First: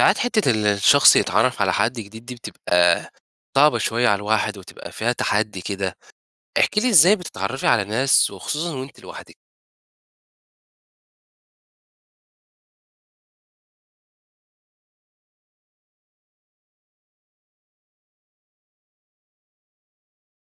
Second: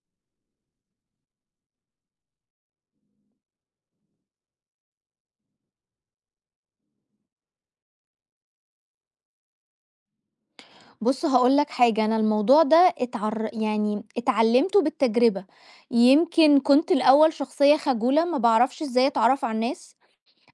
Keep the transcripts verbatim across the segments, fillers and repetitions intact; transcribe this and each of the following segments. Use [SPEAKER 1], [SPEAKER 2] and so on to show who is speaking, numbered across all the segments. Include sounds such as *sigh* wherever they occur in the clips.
[SPEAKER 1] ساعات حتة ال الشخص يتعرّف على حد جديد دي بتبقى صعبة شوية على الواحد وتبقى فيها تحدّي كده، احكي لي إزاي بتتعرّفي على ناس وخصوصًا وأنتِ لوحدِك؟
[SPEAKER 2] بُص، هاقول لك حاجة. أنا الموضوع ده اتعر يعني اتعلمته بالتجربة. يمكن كنت الأول شخصية خجولة، ما باعرفش إزاي أتعرف على الناس.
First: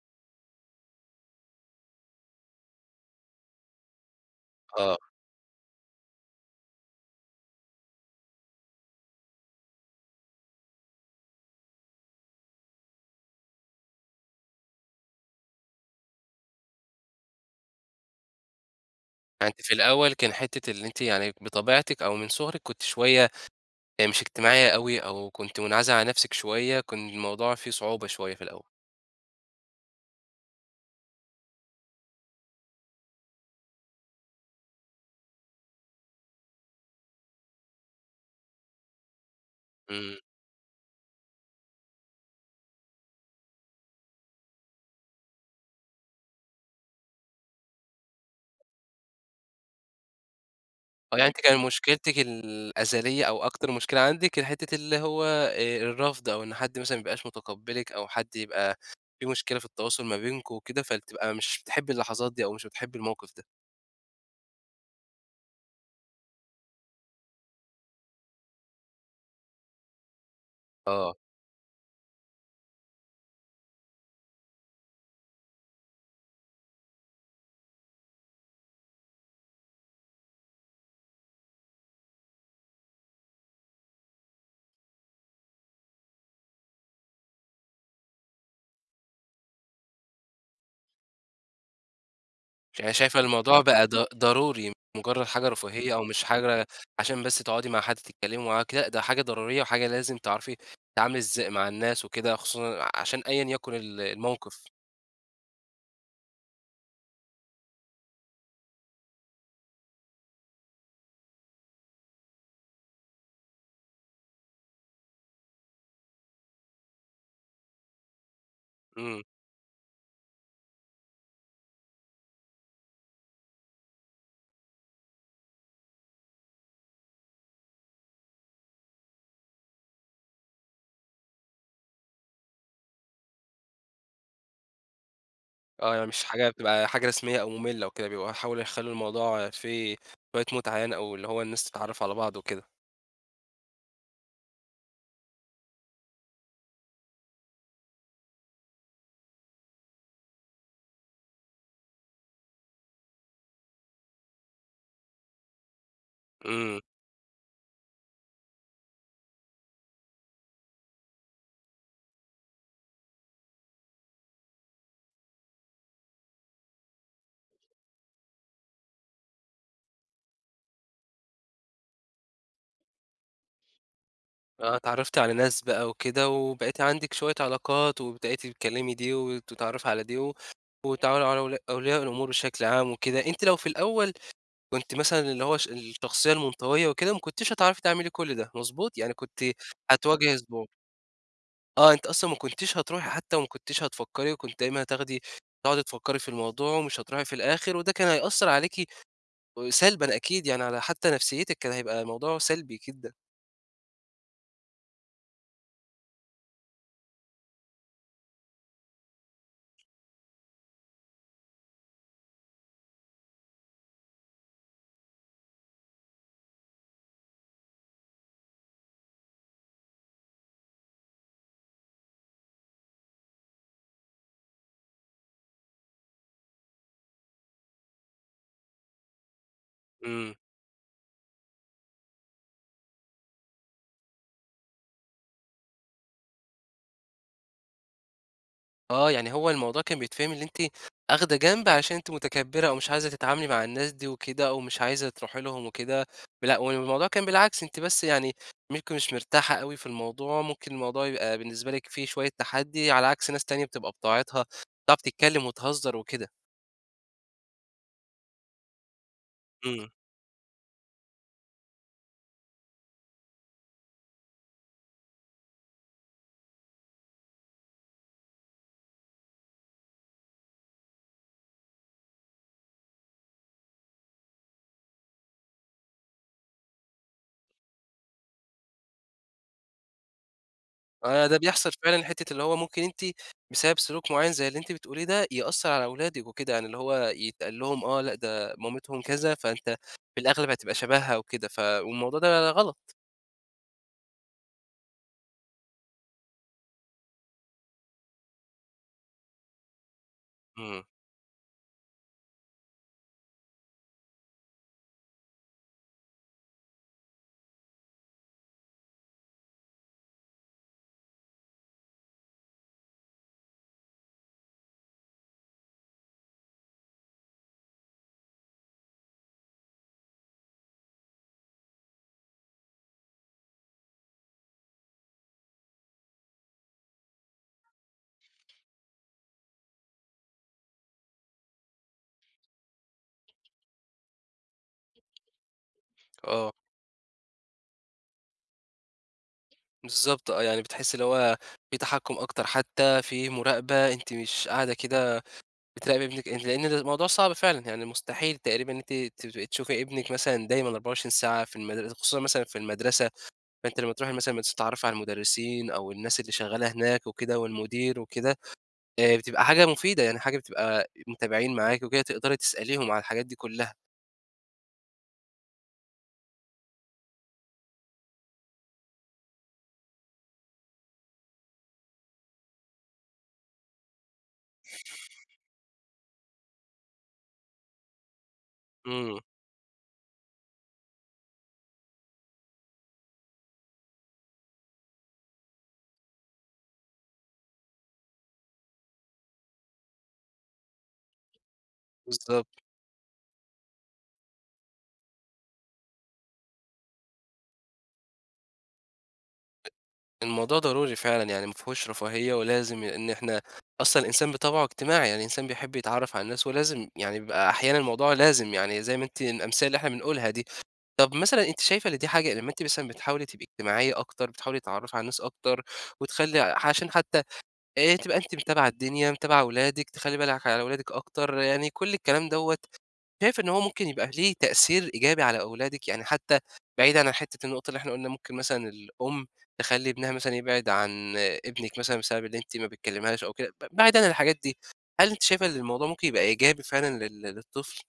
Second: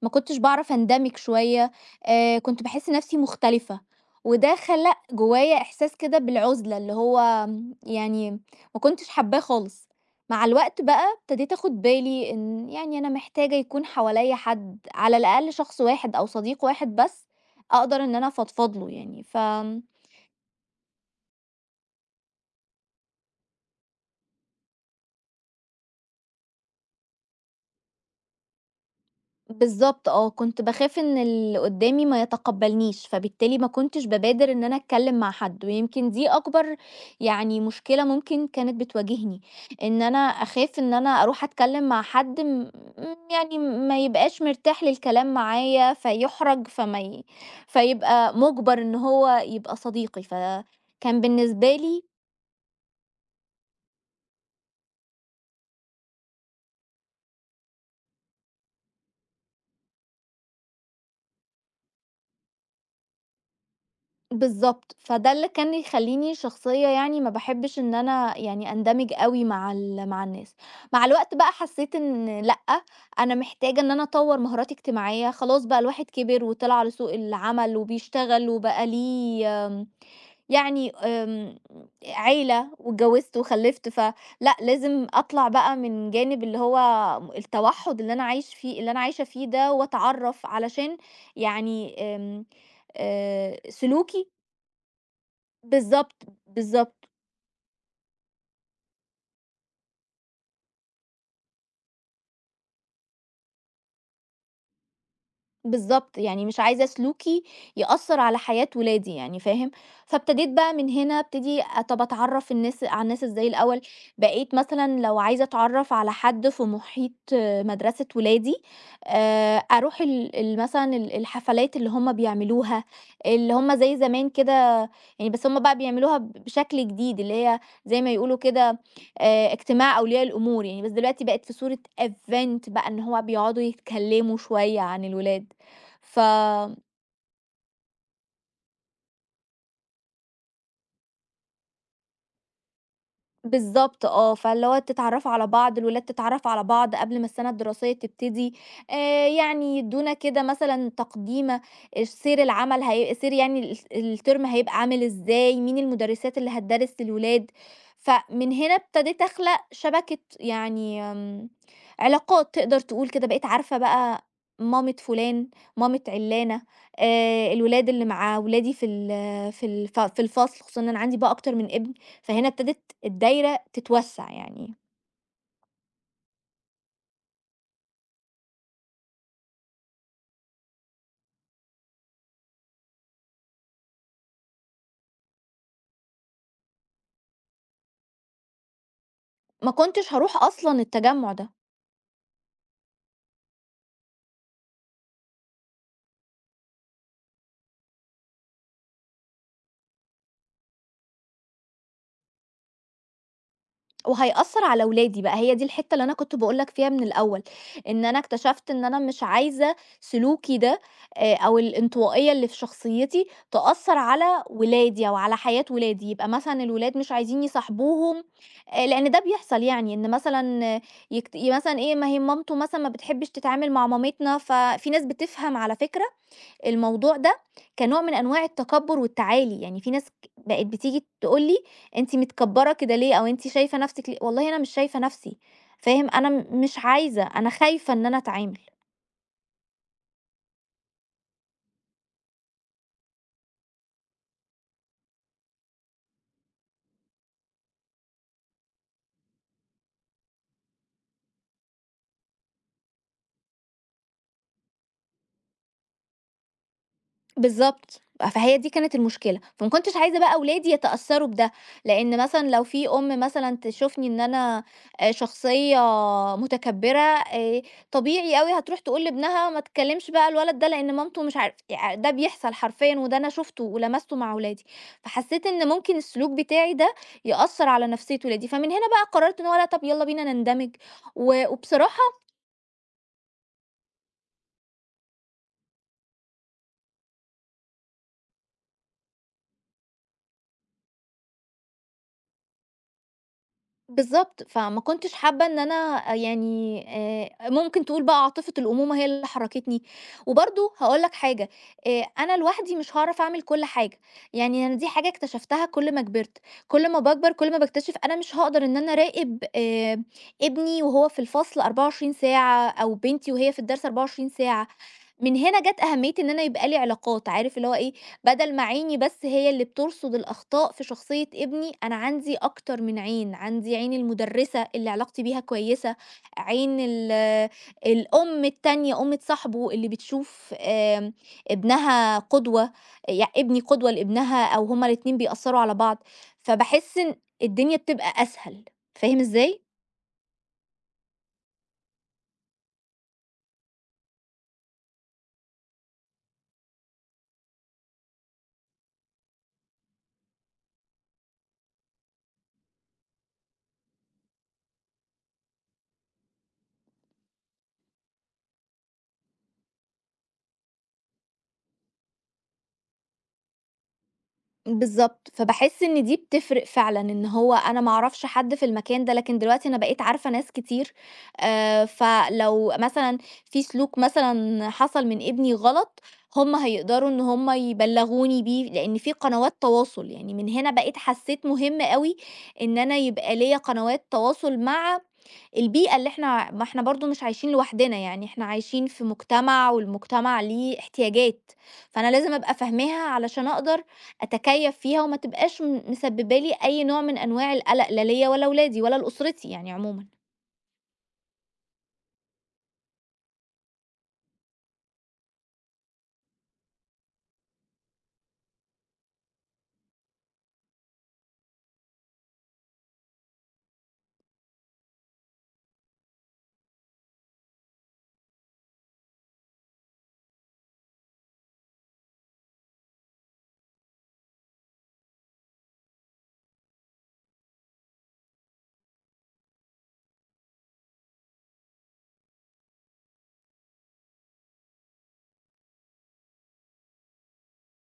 [SPEAKER 2] ما كنتش باعرف أندمج شوية. آآ كنت باحس نفسي مختلفة. وده
[SPEAKER 1] آه،
[SPEAKER 2] خلق جوايا إحساس كده بالعزلة، اللي هو آمم، يعني ما كنتش حاباه خالص. مع الوقت بقى ابتديت آخد بالي إن يعني أنا محتاجة يكون حواليّا حد، على الأقل شخص واحد أو صديق واحد بس أقدر إن أنا أفضفض له، يعني ف
[SPEAKER 1] يعني أنتِ في الأول كان حتة اللي أنتِ يعني بطبيعتِك أو من صغرِك كنتِ شوية آآ مش اجتماعية أوي أو كنتِ منعزلة عن نَفْسِك شوية، كان الموضوع فيه صعوبة شوية في الأول.
[SPEAKER 2] بالضبط، آه. كنت باخاف إن اللي قدّامي ما يتقبّلنيش، فبالتالي ما كنتش بابادر إن أنا أتكلّم مع حد. ويمكن دي أكبر يعني مشكلة ممكن كانت بتواجهني، إن
[SPEAKER 1] إمم.
[SPEAKER 2] أنا أخاف إن أنا أروح أتكلّم مع حد م م- يعني ما يبقاش مرتاح للكلام معايا، فيُحرج، فما ي فيبقى مُجبر إن هو يبقى صديقي.
[SPEAKER 1] آه،
[SPEAKER 2] فكان
[SPEAKER 1] يعني أنتِ كان
[SPEAKER 2] بالنسبة لي.
[SPEAKER 1] مشكلتِك الأزلية أو أكتر مشكلة عندِك حتّة اللي هو آآ الرفض أو إن حد مثلًا ما يبقاش متقبّلِك أو حد يبقى في مشكلة في التواصل ما بينكم وكده، فبتبقى مش بتحبّي اللحظات دي أو مش بتحبّي الموقف ده.
[SPEAKER 2] بالضبط. فده اللي كان يخلّيني شخصية، يعني ما باحبش إن أنا يعني أندمج أوي مع ال مع الناس. مع
[SPEAKER 1] آه.
[SPEAKER 2] الوقت بقى حسيت إن لأ، أنا محتاجة إن أنا أطوّر مهاراتي اجتماعية. خلاص بقى الواحد كبر وطلع على سوق العمل وبيشتغل وبقى ليه، آمم، يعني، آمم، عيلة، واتجوزت وخلّفت. فلأ، لازم أطلع بقى من جانب اللي هو التوحُّد، اللي أنا عايش فيه اللي أنا عايشة فيه ده، وأتعرّف علشان يعني، آمم،
[SPEAKER 1] يعني شايفة الموضوع
[SPEAKER 2] آآ،
[SPEAKER 1] بقى ض
[SPEAKER 2] سلوكي.
[SPEAKER 1] ضروري مش مجرّد حاجة رفاهية أو
[SPEAKER 2] بالضبط،
[SPEAKER 1] مش حاجة
[SPEAKER 2] بالضبط.
[SPEAKER 1] عشان بس تقعدي مع حد تتكلّمي معاه وكده، لأ ده حاجة ضرورية وحاجة لازم تعرفي تتعاملي إزاي مع الناس وكده خصوصًا عشان أيًا يكن ال الموقف.
[SPEAKER 2] بالضبط، يعني مش عايزة سلوكي يأثّر على حياة ولادي، يعني فاهم؟ فابتديت بقى من هنا ابتدي أ طَب أتعرّف الناس على الناس إزاي الأول. بقيت مثلًا لو عايزة أتعرّف على حد في محيط، آه، مدرسة ولادي،
[SPEAKER 1] إمم.
[SPEAKER 2] آآ أروح ال ال مثلًا ال الحفلات اللي هم بيعملوها، اللي هم زي زمان كده، يعني بس هم بقى بيعملوها ب بشكل جديد، اللي هي زي ما يقولوا كده آآ اجتماع أولياء الأمور يعني، بس دلوقتي بقت في صورة event، بقى إن هو بيقعدوا يتكلّموا شوية عن الولاد.
[SPEAKER 1] آه، يعني
[SPEAKER 2] ف
[SPEAKER 1] مش حاجة بتبقى حاجة رسمية أو مملة أو كده، بيبقوا حاولوا يخلّوا الموضوع فيه شوية متعة يعني أو اللي هو الناس تتعرّف على بعض وكده.
[SPEAKER 2] بالضبط، آه. فاللي هو تتعرّفوا على بعض، الولاد تتعرّف على بعض قبل ما السَنة الدراسية تبتدي. آآ يعني يدّونا كده مثلًا تقديمة، إش سير العمل، هي سير يعني الس الترم هيبقى عامل إزاي، مين المُدرِّسات اللي
[SPEAKER 1] إمم.
[SPEAKER 2] هتدرِّس للولاد. فمن هنا ابتديت أخلق شبكة، يعني آمم علاقات تقدر تقول كده. بقيت عارفة بقى مامة فُلان، مامة عِلّانة، آآ الولاد اللي مع ولادي في ال في الف في الفصل، خصوصًا إن أنا عندي بقى أكتر من ابن. فهنا ابتدت الدايرة تتوسع يعني.
[SPEAKER 1] آه، اتعرّفتِ على ناس بقى وكده وبقيتِ عندِك شوية علاقات وبدأتِ تكلّمي دي وتتعرّفي على دي و وتتعاملي على أولي أولياء الأمور بشكل عام وكده. أنتِ لو في الأول كنتِ مثلًا اللي هو ش الشخصية المنطوية وكده، ما كنتيش هتعرفي تعملي كل ده، مضبوط؟ يعني كنتِ
[SPEAKER 2] ما كنتش
[SPEAKER 1] هتواجهي
[SPEAKER 2] هاروح
[SPEAKER 1] صداع.
[SPEAKER 2] أصلًا التجمُّع ده.
[SPEAKER 1] آه، أنتِ أصلًا ما كنتيش هتروحي حتى وما كنتيش هتفكّري، وكنتِ دايمًا هتاخدي تقعدي تفكّري في الموضوع ومش هتروحي في الآخر، وده كان هيأثّر عليكِ سلبًا أكيد، يعني على حتى نفسيتِك كان هيبقى الموضوع سلبي جدًا.
[SPEAKER 2] وهيأثّر على ولادي بقى، هي دي الحتّة اللي أنا كنت باقول لك فيها من الأول، إن أنا اكتشفت إن أنا مش عايزة سلوكي ده، آآ أو الانطوائية اللي في شخصيتي تأثّر على ولادي أو على حياة ولادي، يبقى مثلًا الولاد مش عايزين يصاحبوهم، آآ لإن ده بيحصل يعني، إن مثلًا آه، يكت مثلًا إيه، ما هي مامته مثلًا ما بتحبش تتعامل مع مامتنا. ففي ناس بتفهم على فكرة الموضوع ده كنوع من أنواع التكبُّر والتعالي. يعني في ناس ك
[SPEAKER 1] إمم،
[SPEAKER 2] بقت بتيجي تقول لي: "أنتِ متكبّرة كده ليه؟" أو "أنتِ شايفة نَفْسِك ليه؟" والله أنا مش شايفة نَفْسي، فاهم، أنا م مش عايزة، أنا خايفة إن أنا أتعامل.
[SPEAKER 1] آه، يعني هو الموضوع كان بيتفهم اللي أنتِ آخدة جنب عشان أنتِ متكبّرة أو مش عايزة تتعاملي مع الناس دي وكده أو مش عايزة تروحي لهم وكده، لأ والموضوع كان بالعكس، أنتِ بس يعني ممكن مش مرتاحة أوي في الموضوع، ممكن الموضوع يبقى بالنسبة لِك فيه شوية تحدّي، على عكس ناس تانية بتبقى بطاعتها بتعرف تتكلّم وتهزّر وكده.
[SPEAKER 2] بالضبط، فهي دي كانت المشكلة، فما
[SPEAKER 1] إمم.
[SPEAKER 2] كنتش عايزة بقى ولادي يتأثّروا بده، لإن مثلًا لو في أم مثلًا تشوفني إن أنا آآ شخصية متكبّرة، آآ طبيعي أوي هتروح تقول لابنها ما تكلّمش بقى الولد ده لإن مامته مش عارف يع ده بيحصل حرفيًا، وده أنا شُفته ولمسته مع ولادي. فحسّيت إن ممكن السلوك بتاعي ده يأثّر على نفسيّة ولادي، فمن هنا بقى قررت إن هو لأ، طَب يالّا بينا نندمج.
[SPEAKER 1] آه، ده
[SPEAKER 2] و
[SPEAKER 1] بيحصل فعلًا
[SPEAKER 2] وبصراحة.
[SPEAKER 1] حتّة اللي هو ممكن أنتِ بسبب سلوك معيّن زي اللي أنتِ بتقوليه ده، يأثّر على أولادِك وكده، يعني اللي هو يتقال لهم آه، لأ ده مامتهم كذا، فأنت في الأغلب هتبقى شبهها وكده، ف والموضوع ده غلط.
[SPEAKER 2] بالضبط، فما كنتش حابة إن أنا، آه، يعني، آآ ممكن تقول بقى عاطفة الأمومة هي اللي حرّكتني. وبرضه
[SPEAKER 1] إمم،
[SPEAKER 2] هاقول لك حاجة، آآ أنا لوحدي مش هاعرف أعمل كل حاجة. يعني أنا دي حاجة اكتشفتها كل ما كبرت، كل ما باكبر كل ما باكتشف أنا مش هاقدر إن أنا أراقب آآ ابني وهو في الفصل أربعة وعشرين ساعة، أو بنتي وهي في الدرس أربعة وعشرين ساعة. من هنا جات أهمية إن أنا يبقى لي علاقات، عارف اللي هو إيه، بدل ما عيني بس هي اللي بترصد الأخطاء في شخصية ابني، أنا عندي أكتر من عين، عندي عين المدرسة اللي علاقتي بيها كويسة، عين ال الأم التانية أمة صاحبه اللي بتشوف آمم، ابنها قدوة، يع ابني قدوة لابنها، أو هُم الاتنين بيأثّروا على بعض.
[SPEAKER 1] آه،
[SPEAKER 2] فباحس إن الدنيا بتبقى أسهل. فاهم إزاي؟
[SPEAKER 1] بالضبط آه، يعني بتحسّي اللي هو في تحكُّم أكتر حتّى، في مراقبة، أنتِ مش قاعدة كده بتراقبي ابنِك أنتِ لإن ده الموضوع صعب فعلًا، يعني مستحيل تقريبًا إن أنتِ تبقي تشوفي ابنِك مثلًا دايمًا أربعة وعشرين ساعة في المدر خصوصًا مثلًا في المدرسة، فأنت لمّا تروح مثلًا بتتعرّف على المدرسين أو الناس اللي شغّالة هناك وكده والمدير وكده، آآ بتبقى حاجة مفيدة، يعني حاجة بتبقى متابعين معاك وكده تقدري تسأليهم على الحاجات دي كُلّها.
[SPEAKER 2] بالضبط، فباحس إن دي بتفرق فعلًا، إن هو أنا ما أعرفش حد في المكان ده، لكن دلوقتي أنا بقيت عارفة ناس كتير. آآ، فلو مثلًا في سلوك مثلًا حصل من ابني غلط، هم هيقدروا إن هم يبلغوني بيه، لإن في
[SPEAKER 1] إمم،
[SPEAKER 2] قنوات تواصل. يعني من هنا بقيت حسيت مهم أوي إن أنا يبقى ليّا قنوات تواصل مع البيئة، اللي إحنا ما إحنا برضه مش عايشين لوحدنا، يعني إحنا عايشين في مجتمع والمجتمع ليه احتياجات، فأنا لازم أبقى
[SPEAKER 1] بالضبط.
[SPEAKER 2] فاهماها علشان أقدر أتكيّف فيها وما تبقاش م مسبّبة لي أي نوع من أنواع القلق، لا ليّا ولا ولادي ولا لأسرتي، يعني عمومًا.
[SPEAKER 1] الموضوع ضروري فعلًا، يعني ما فيهوش رفاهية ولازم إن إحنا أصلًا الإنسان بطبعه اجتماعي، يعني الإنسان بيحب يتعرّف على الناس ولازم يعني بيبقى أحيانًا الموضوع لازم، يعني زي ما أنتِ الأمثلة اللي إحنا بنقولها دي. طَب مثلًا أنتِ شايفة إن دي حاجة لمّا أنتِ مثلًا بتحاولي تبقي اجتماعية أكتر، بتحاولي تتعرّفي على الناس أكتر وتخلّي عشان حتى آآ تبقى أنتِ متابعة الدنيا، متابعة ولادِك، تخلّي بالِك على ولادِك أكتر، يعني كل الكلام دوّة، شايف إن هو ممكن يبقى ليه تأثير إيجابي على أولادِك؟ يعني حتى بعيدًا عن حتة النقطة اللي إحنا قُلنا ممكن مثلًا الأم تخلّي ابنها مثلًا يبعد عن ابنِك مثلًا بسبب اللي أنتِ ما بتكلميهاش أو كده، ب بعيدًا عن الحاجات دي، هل أنتِ شايفة إن الموضوع ممكن يبقى إيجابي فعلًا لل للطفل؟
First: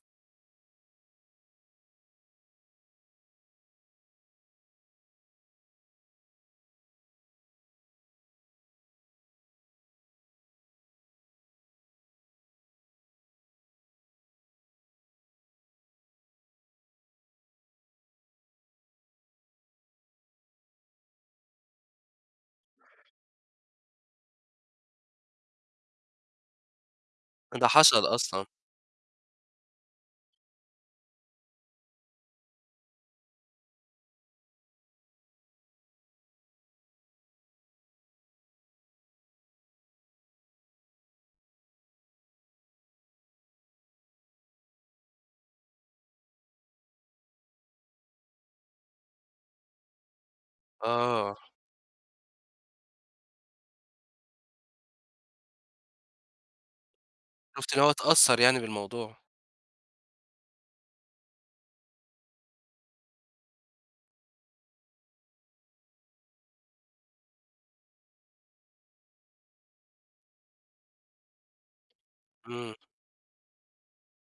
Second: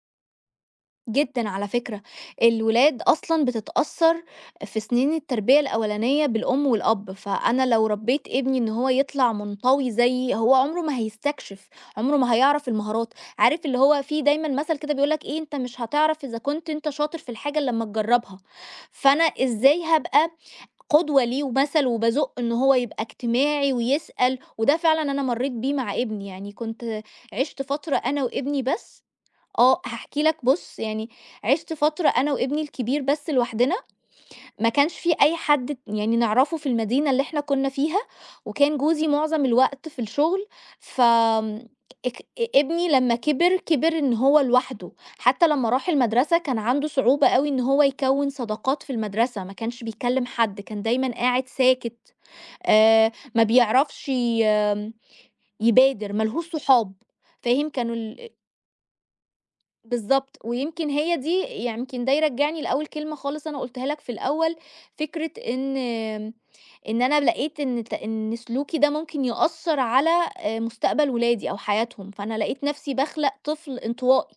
[SPEAKER 2] جدًا على فكرة. الولاد أصلًا بتتأثّر في سنين التربية الأولانية بالأم والأب، فأنا لو ربّيت ابني إن هو يطلع منطوي زيي، هو عمره ما هيستكشف، عمره ما هيعرف المهارات. عارف اللي هو في دايمًا مثل كده بيقول لك إيه، أنت مش هتعرف إذا كنت أنت شاطر في الحاجة إلّا أمّا تجرّبها. فأنا إزاي هابقى قدوة ليه ومثل، وبازُق إن هو يبقى اجتماعي ويسأل. وده فعلًا أنا مرّيت بيه مع ابني. يعني كنت عِشت
[SPEAKER 1] ده
[SPEAKER 2] فترة
[SPEAKER 1] حصل
[SPEAKER 2] أنا
[SPEAKER 1] أصلًا،
[SPEAKER 2] وابني بس. آه، هاحكي لك، بُص، يعني عِشت فترة أنا وابني الكبير بس لوحدنا، ما كانش في أي حد يعني نعرفه في المدينة اللي إحنا كنا فيها، وكان جوزي معظم الوقت في الشغل. فآمم اك ابني لمّا كبر، كبر إن هو لوحده. حتى لمّا راح المدرسة كان عنده صعوبة أوي إن هو يكوّن صداقات في المدرسة، ما كانش بيكلم حد، كان دايمًا
[SPEAKER 1] آه،
[SPEAKER 2] قاعد ساكت، آآ ما بيعرفش، ي آم، يبادر، ما لهوش صحاب، فاهم؟
[SPEAKER 1] شُفتِ إن هو
[SPEAKER 2] كانوا ال
[SPEAKER 1] اتأثّر يعني بالموضوع،
[SPEAKER 2] بالضبط، ويمكن هي دي، يعني يمكن ده يرجّعني لأول كلمة خالص أنا قُلتها لك في الأول، فكرة إن إن أنا لقيت إن ت إن سلوكي ده ممكن يأثّر على آآ مستقبل ولادي أو حياتهم. فأنا لقيت
[SPEAKER 1] إمم.
[SPEAKER 2] نَفْسي باخلق طفل انطوائي،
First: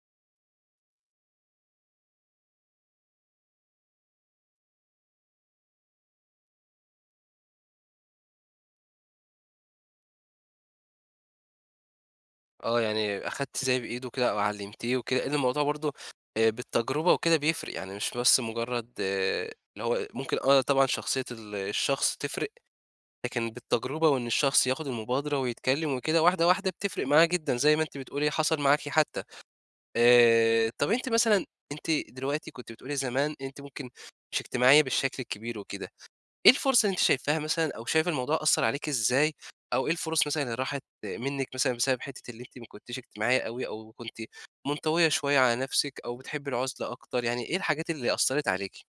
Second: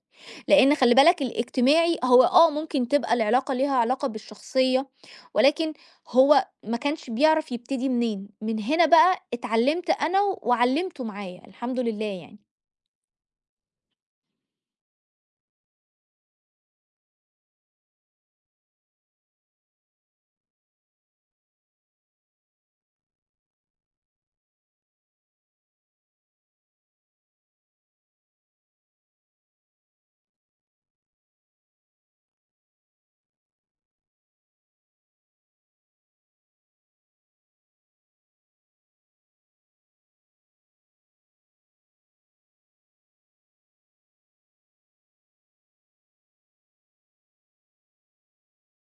[SPEAKER 2] لإن خلّي بالك، الاجتماعي هو آه ممكن تبقى العلاقة ليها علاقة بالشخصية، ولكن هو ما كانش بيعرف يبتدي منين. من هنا بقى اتعلّمت أنا وعلّمته معايا، الحمد لله يعني.
[SPEAKER 1] آه، يعني أخدتِ زي بإيده كده أو علّمتيه وكده، لإن الموضوع برضه آآ بالتجربة وكده بيفرق، يعني مش بس مجرّد آآ اللي هو ممكن آه طبعًا شخصية ال الشخص تفرق، لكن بالتجربة وإن الشخص ياخد المبادرة ويتكلّم وكده واحدة، واحدة بتفرق معاه جدًا زي ما أنتِ بتقولي حصل معاكِ حتّى. آآ طَب أنتِ مثلًا أنتِ دلوقتي كنتِ بتقولي زمان أنتِ ممكن مش اجتماعية بالشكل الكبير وكده، إيه الفُرص اللي أنتِ شايفاها مثلًا أو شايفة الموضوع أثّر عليكِ إزاي، أو إيه الفُرص مثلًا اللي راحت منِّك مثلًا بسبب حتّة اللي أنتِ ما كنتيش اجتماعية أوي أو كنتِ منطوية شوية على نَفْسِك أو بتحبّي العُزلة أكتر، يعني إيه الحاجات اللي أثّرت عليكِ؟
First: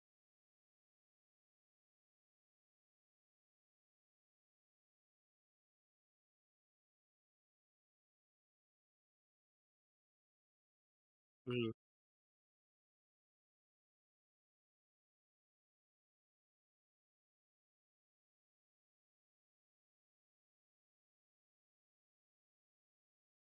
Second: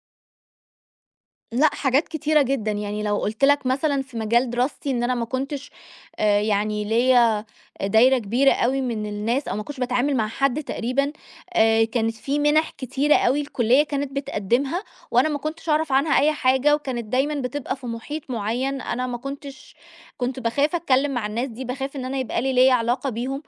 [SPEAKER 2] لأ، حاجات كتيرة جدًا. يعني لو قُلت لك مثلًا في مجال دراستي إن أنا ما كنتش، آآ، يعني ليّا دايرة كبيرة أوي من الناس، أو ما كنتش باتعامل مع حد تقريبًا.
[SPEAKER 1] إمم.
[SPEAKER 2] آآ، كانت في مِنَح كتيرة أوي الكلية كانت بتقدّمها، وأنا ما كنتش أعرف عنها أي حاجة، وكانت دايمًا بتبقى في محيط معيّن. أنا ما كنتش كنت باخاف أتكلّم مع الناس دي، باخاف إن أنا يبقى لي ليّا علاقة بيهم.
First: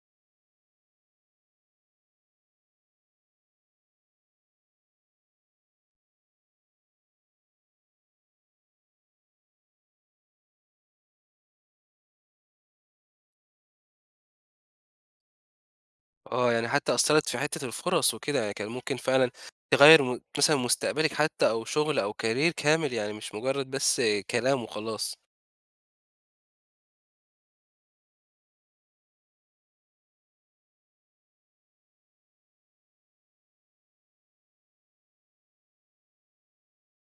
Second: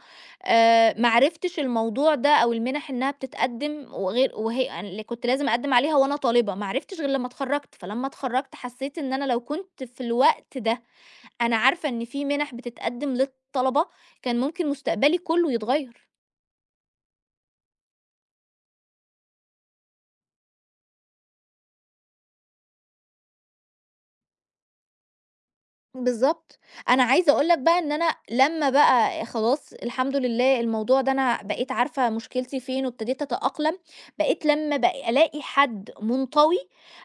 [SPEAKER 2] آآ ما عرفتش الموضوع ده أو المنح إنها بتتقدّم وغير، وهي يعني اللي كنت لازم أقدّم عليها وأنا طالبة، ما عرفتش غير لمّا اتخرّجت. فلمّا اتخرّجت حسّيت إن أنا لو كنت في الوقت ده أنا عارفة إن في مِنح بتتقدّم للطلبة، كان ممكن مستقبلي كلّه يتغيّر.
[SPEAKER 1] آه، يعني حتّى أثّرت في حتّة الفُرص وكده، يعني كان ممكن فعلًا تغيّر م مثلًا مستقبلِك حتّى أو شُغل أو career كامل، يعني مش مُجرّد بس كلام وخلاص.
[SPEAKER 2] بالضبط. أنا عايزة أقول لك بقى إن أنا لمّا بقى خلاص الحمد لله الموضوع ده، أنا بقيت عارفة مشكلتي فين وابتديت أتأقلم. بقيت لمّا ب ألاقي حد منطوي،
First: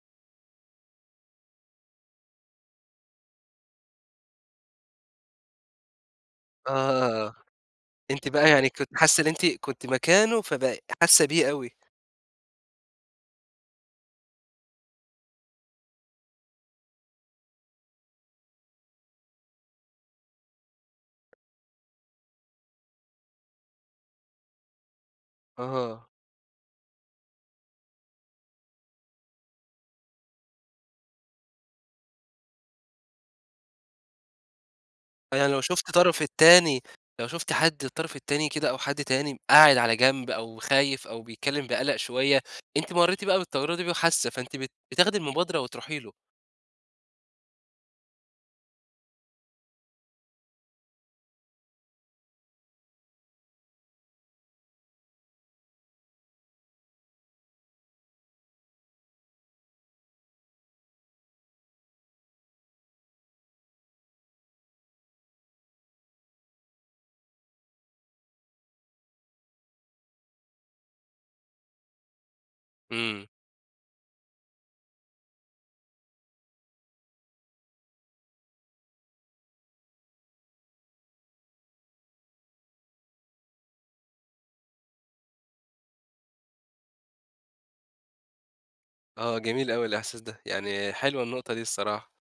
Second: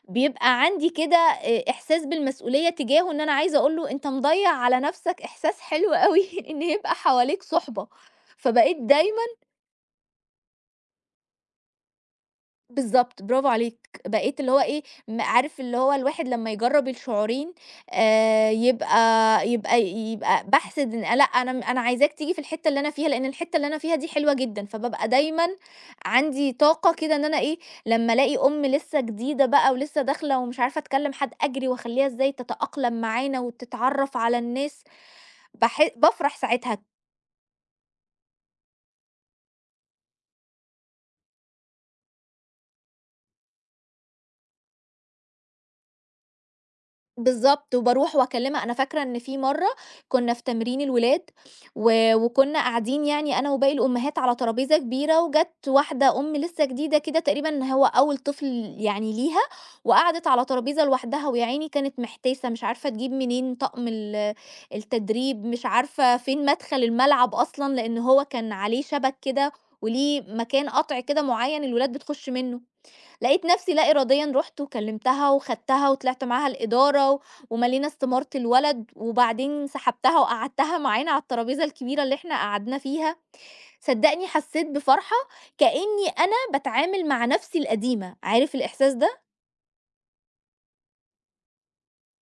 [SPEAKER 2] بيبقى عندي كده آآ إحساس بالمسؤولية تجاهه، إن أنا عايزة أقول له أنت مضيّع على نَفْسك. إحساس حلو أوي *laughs* إن يبقى
[SPEAKER 1] آه،
[SPEAKER 2] حواليك صُحبة.
[SPEAKER 1] أنتِ بقى يعني
[SPEAKER 2] فبقيت
[SPEAKER 1] كنتِ حاسّة
[SPEAKER 2] دايمًا.
[SPEAKER 1] إن أنتِ كنتِ مكانه فبقى حاسّة بيه أوي.
[SPEAKER 2] بالضبط، برافو عليك. بقيت اللي هو إيه، م عارف اللي هو الواحد لمّا يجرّب الشعورين، آآ يبقى يبقى يبقى باحسد، إن لأ، أنا م أنا عايزاك تيجي في الحتّة اللي أنا فيها، لإن الحتّة اللي أنا فيها دي حلوة جدًا. فبابقى دايمًا
[SPEAKER 1] آه.
[SPEAKER 2] عندي طاقة كده، إن أنا إيه، لمّا ألاقي أُم لسّه جديدة بقى ولسّه داخلة ومش عارفة تكلّم حد، أجري وأخلّيها إزاي تتأقلم معانا وتتعرّف على الناس.
[SPEAKER 1] يعني لو
[SPEAKER 2] باح
[SPEAKER 1] شُفت طرف
[SPEAKER 2] بافرح ساعتها.
[SPEAKER 1] التاني لو شُفت حد الطرف التاني كده أو حد تاني قاعد على جنب أو خايف أو بيتكلّم بقلق شوية، أنتِ مرّيتِ بقى بالتجربة دي وحاسة، فأنتِ بت بتاخدي المبادرة وتروحي له.
[SPEAKER 2] بالضبط، وباروح وأكلمها. أنا فاكرة إن في مرّة كنا في تمرين الولاد، و وكنا قاعدين يعني أنا وباقي الأمهات على ترابيزة كبيرة، وجات واحدة أم لسه جديدة كده، تقريبًا هو أول طفل يعني ليها، وقعدت على ترابيزة لوحدها. ويا عيني كانت محتاسة مش عارفة تجيب منين طقم ال التدريب، مش عارفة فين مدخل الملعب أصلًا، لإن هو كان عليه شبك كده وليه مكان قطع كده معيّن الولاد بتخش منه.
[SPEAKER 1] إمم.
[SPEAKER 2] لقيت نفسي لا إراديًا رُحت وكلمتها وخدتها وطلعت معاها الإدارة، و ومالينا استمارة الولد، وبعدين سحبتها وقعدتها معانا على الترابيزة الكبيرة اللي إحنا قعدنا فيها. صدّقني حسيت بفرحة كإني أنا باتعامل مع نفسي القديمة، عارف الإحساس ده؟
[SPEAKER 1] آه، جميل أوي الإحساس ده، يعني حلوة النقطة دي الصراحة.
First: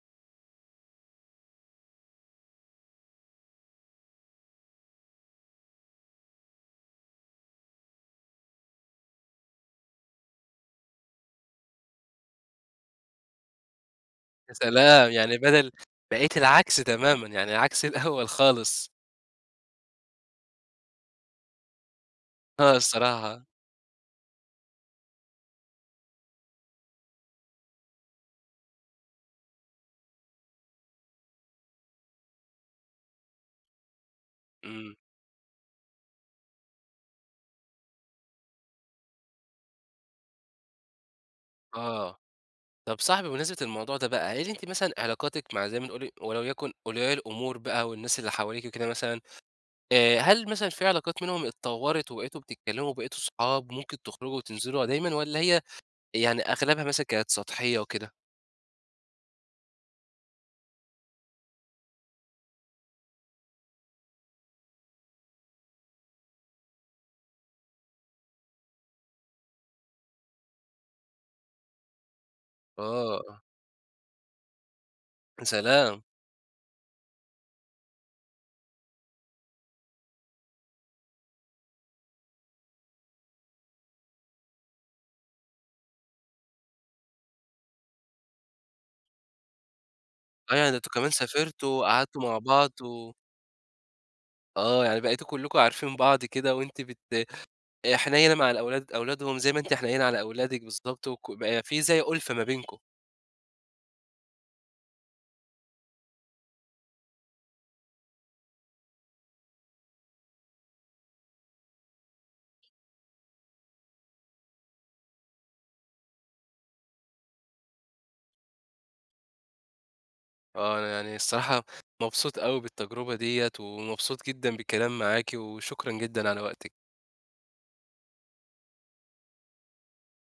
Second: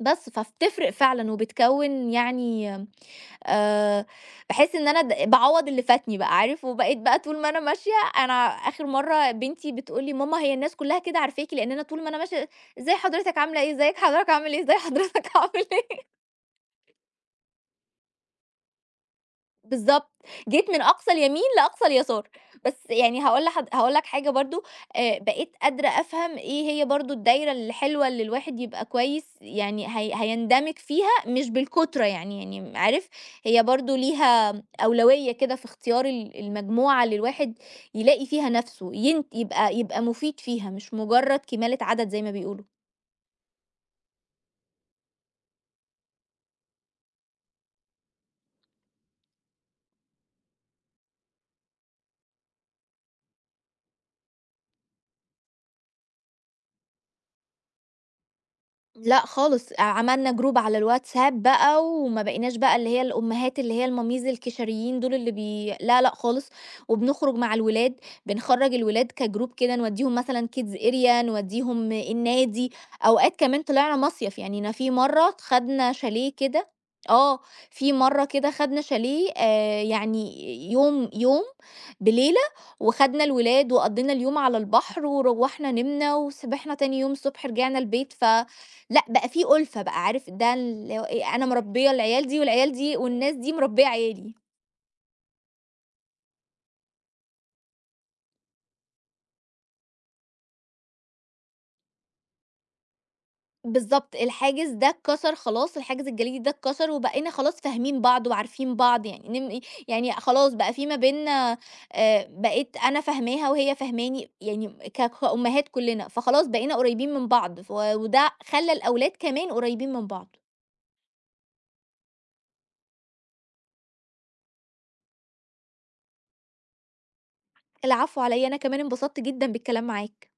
[SPEAKER 2] بس، فبتفرق فعلًا وبتكوّن يعني، آآ باحس إن أنا د باعوّض اللي فاتني بقى، عارف. وبقيت بقى طول ما أنا ماشية، أنا آخر مرّة بنتي بتقول لي: "ماما، هي الناس كلّها كده عارفاكِ، لإن أنا طول ما أنا ماشية، إزي حضرتك عاملة إيه، إزيك حضرتك عامل
[SPEAKER 1] يا
[SPEAKER 2] إيه، إزي
[SPEAKER 1] سلام!
[SPEAKER 2] حضرتك *laughs*
[SPEAKER 1] يعني
[SPEAKER 2] عامل
[SPEAKER 1] بدل
[SPEAKER 2] إيه."
[SPEAKER 1] بقيتِ العكس تمامًا، يعني عكس *laughs* الأول خالص.
[SPEAKER 2] بالضبط، جيت من أقصى اليمين لأقصى اليسار. بس
[SPEAKER 1] آه
[SPEAKER 2] يعني
[SPEAKER 1] الصراحة.
[SPEAKER 2] هاقول لحض هاقول لك حاجة برضه. آآ بقيت قادرة أفهم إيه هي برضه الدايرة الحلوة اللي الواحد يبقى كويس يعني هي هيندمج فيها، مش بالكُترة يعني يعني عارف. هي برضه ليها
[SPEAKER 1] إمم.
[SPEAKER 2] أولوية كده في اختيار ال المجموعة اللي الواحد يلاقي فيها نَفْسه، ين يبقى يبقى مفيد فيها، مش مجرد كمالة عدد
[SPEAKER 1] آه.
[SPEAKER 2] زي ما بيقولوا.
[SPEAKER 1] طب صح بمناسبة الموضوع ده بقى، هل أنتِ مثلًا علاقاتِك مع زي ما بنقول ولو يكن أولياء الأمور بقى والناس اللي حواليكِ وكده مثلًا آآ، هل مثلًا في علاقات منهم اتطوّرت وبقيتوا بتتكلموا وبقيتوا صحاب ممكن تخرجوا وتنزلوا دايمًا والّا هي يعني أغلبها مثلًا كانت سطحية وكده؟
[SPEAKER 2] لأ خالص، عملنا جروب على الواتساب بقى، وما بقيناش بقى اللي هي الأمهات اللي هي الماميز الكشريين دول، اللي بي لا، لأ خالص. وبنخرج مع الولاد، بنخرّج الولاد كجروب كده، نودّيهم مثلًا kids area، نودّيهم النادي،
[SPEAKER 1] آه،
[SPEAKER 2] أوقات كمان طلعنا مصيف. يعني أنا في مرّة
[SPEAKER 1] يا
[SPEAKER 2] خدنا
[SPEAKER 1] سلام!
[SPEAKER 2] شاليه كده، آه، في مرّة كده خدنا شاليه، آآ يعني يوم يوم بليلة، وخدنا الولاد وقضّينا اليوم على البحر وروّحنا نِمنا وسبحنا، تاني يوم الصبح رجعنا البيت. ف لأ، بقى في أُلفة بقى، عارف
[SPEAKER 1] آه،
[SPEAKER 2] ده
[SPEAKER 1] يعني ده أنتم
[SPEAKER 2] اللي هو
[SPEAKER 1] كمان
[SPEAKER 2] إيه، أنا
[SPEAKER 1] سافرتوا
[SPEAKER 2] مربية
[SPEAKER 1] وقعدتوا
[SPEAKER 2] العيال
[SPEAKER 1] مع
[SPEAKER 2] دي
[SPEAKER 1] بعض
[SPEAKER 2] والعيال دي
[SPEAKER 1] و
[SPEAKER 2] والناس دي مربية عيالي.
[SPEAKER 1] آه، يعني بقيتوا كلّكم عارفين بعض كده وأنتِ بت آآ، حنيّنة مع الأولاد أولادهم زي ما أنتِ حنيّنة على أولادِك بالضبط وك بقى في زي أُلفة ما بينكم.
[SPEAKER 2] بالضبط، الحاجز ده اتكسر خلاص، الحاجز الجليدي ده اتكسر، وبقينا خلاص فاهمين بعض وعارفين بعض، يعني نم إيه. يعني خلاص بقى في ما بيننا، آآ، بقيت أنا فاهماها وهي فاهماني، يعني ك كأمهات كلنا، فخلاص بقينا قريبين من بعض، ف وده خلّى الأولاد كمان قريبين من بعض.
[SPEAKER 1] آه، أنا يعني الصراحة مبسوط أوي بالتجربة ديّة ومبسوط جدًا بالكلام معاكِ وشكرًا جدًا على وقتِك.
[SPEAKER 2] العفو على إيه، أنا كمان انبسطت جدًا بالكلام معاك.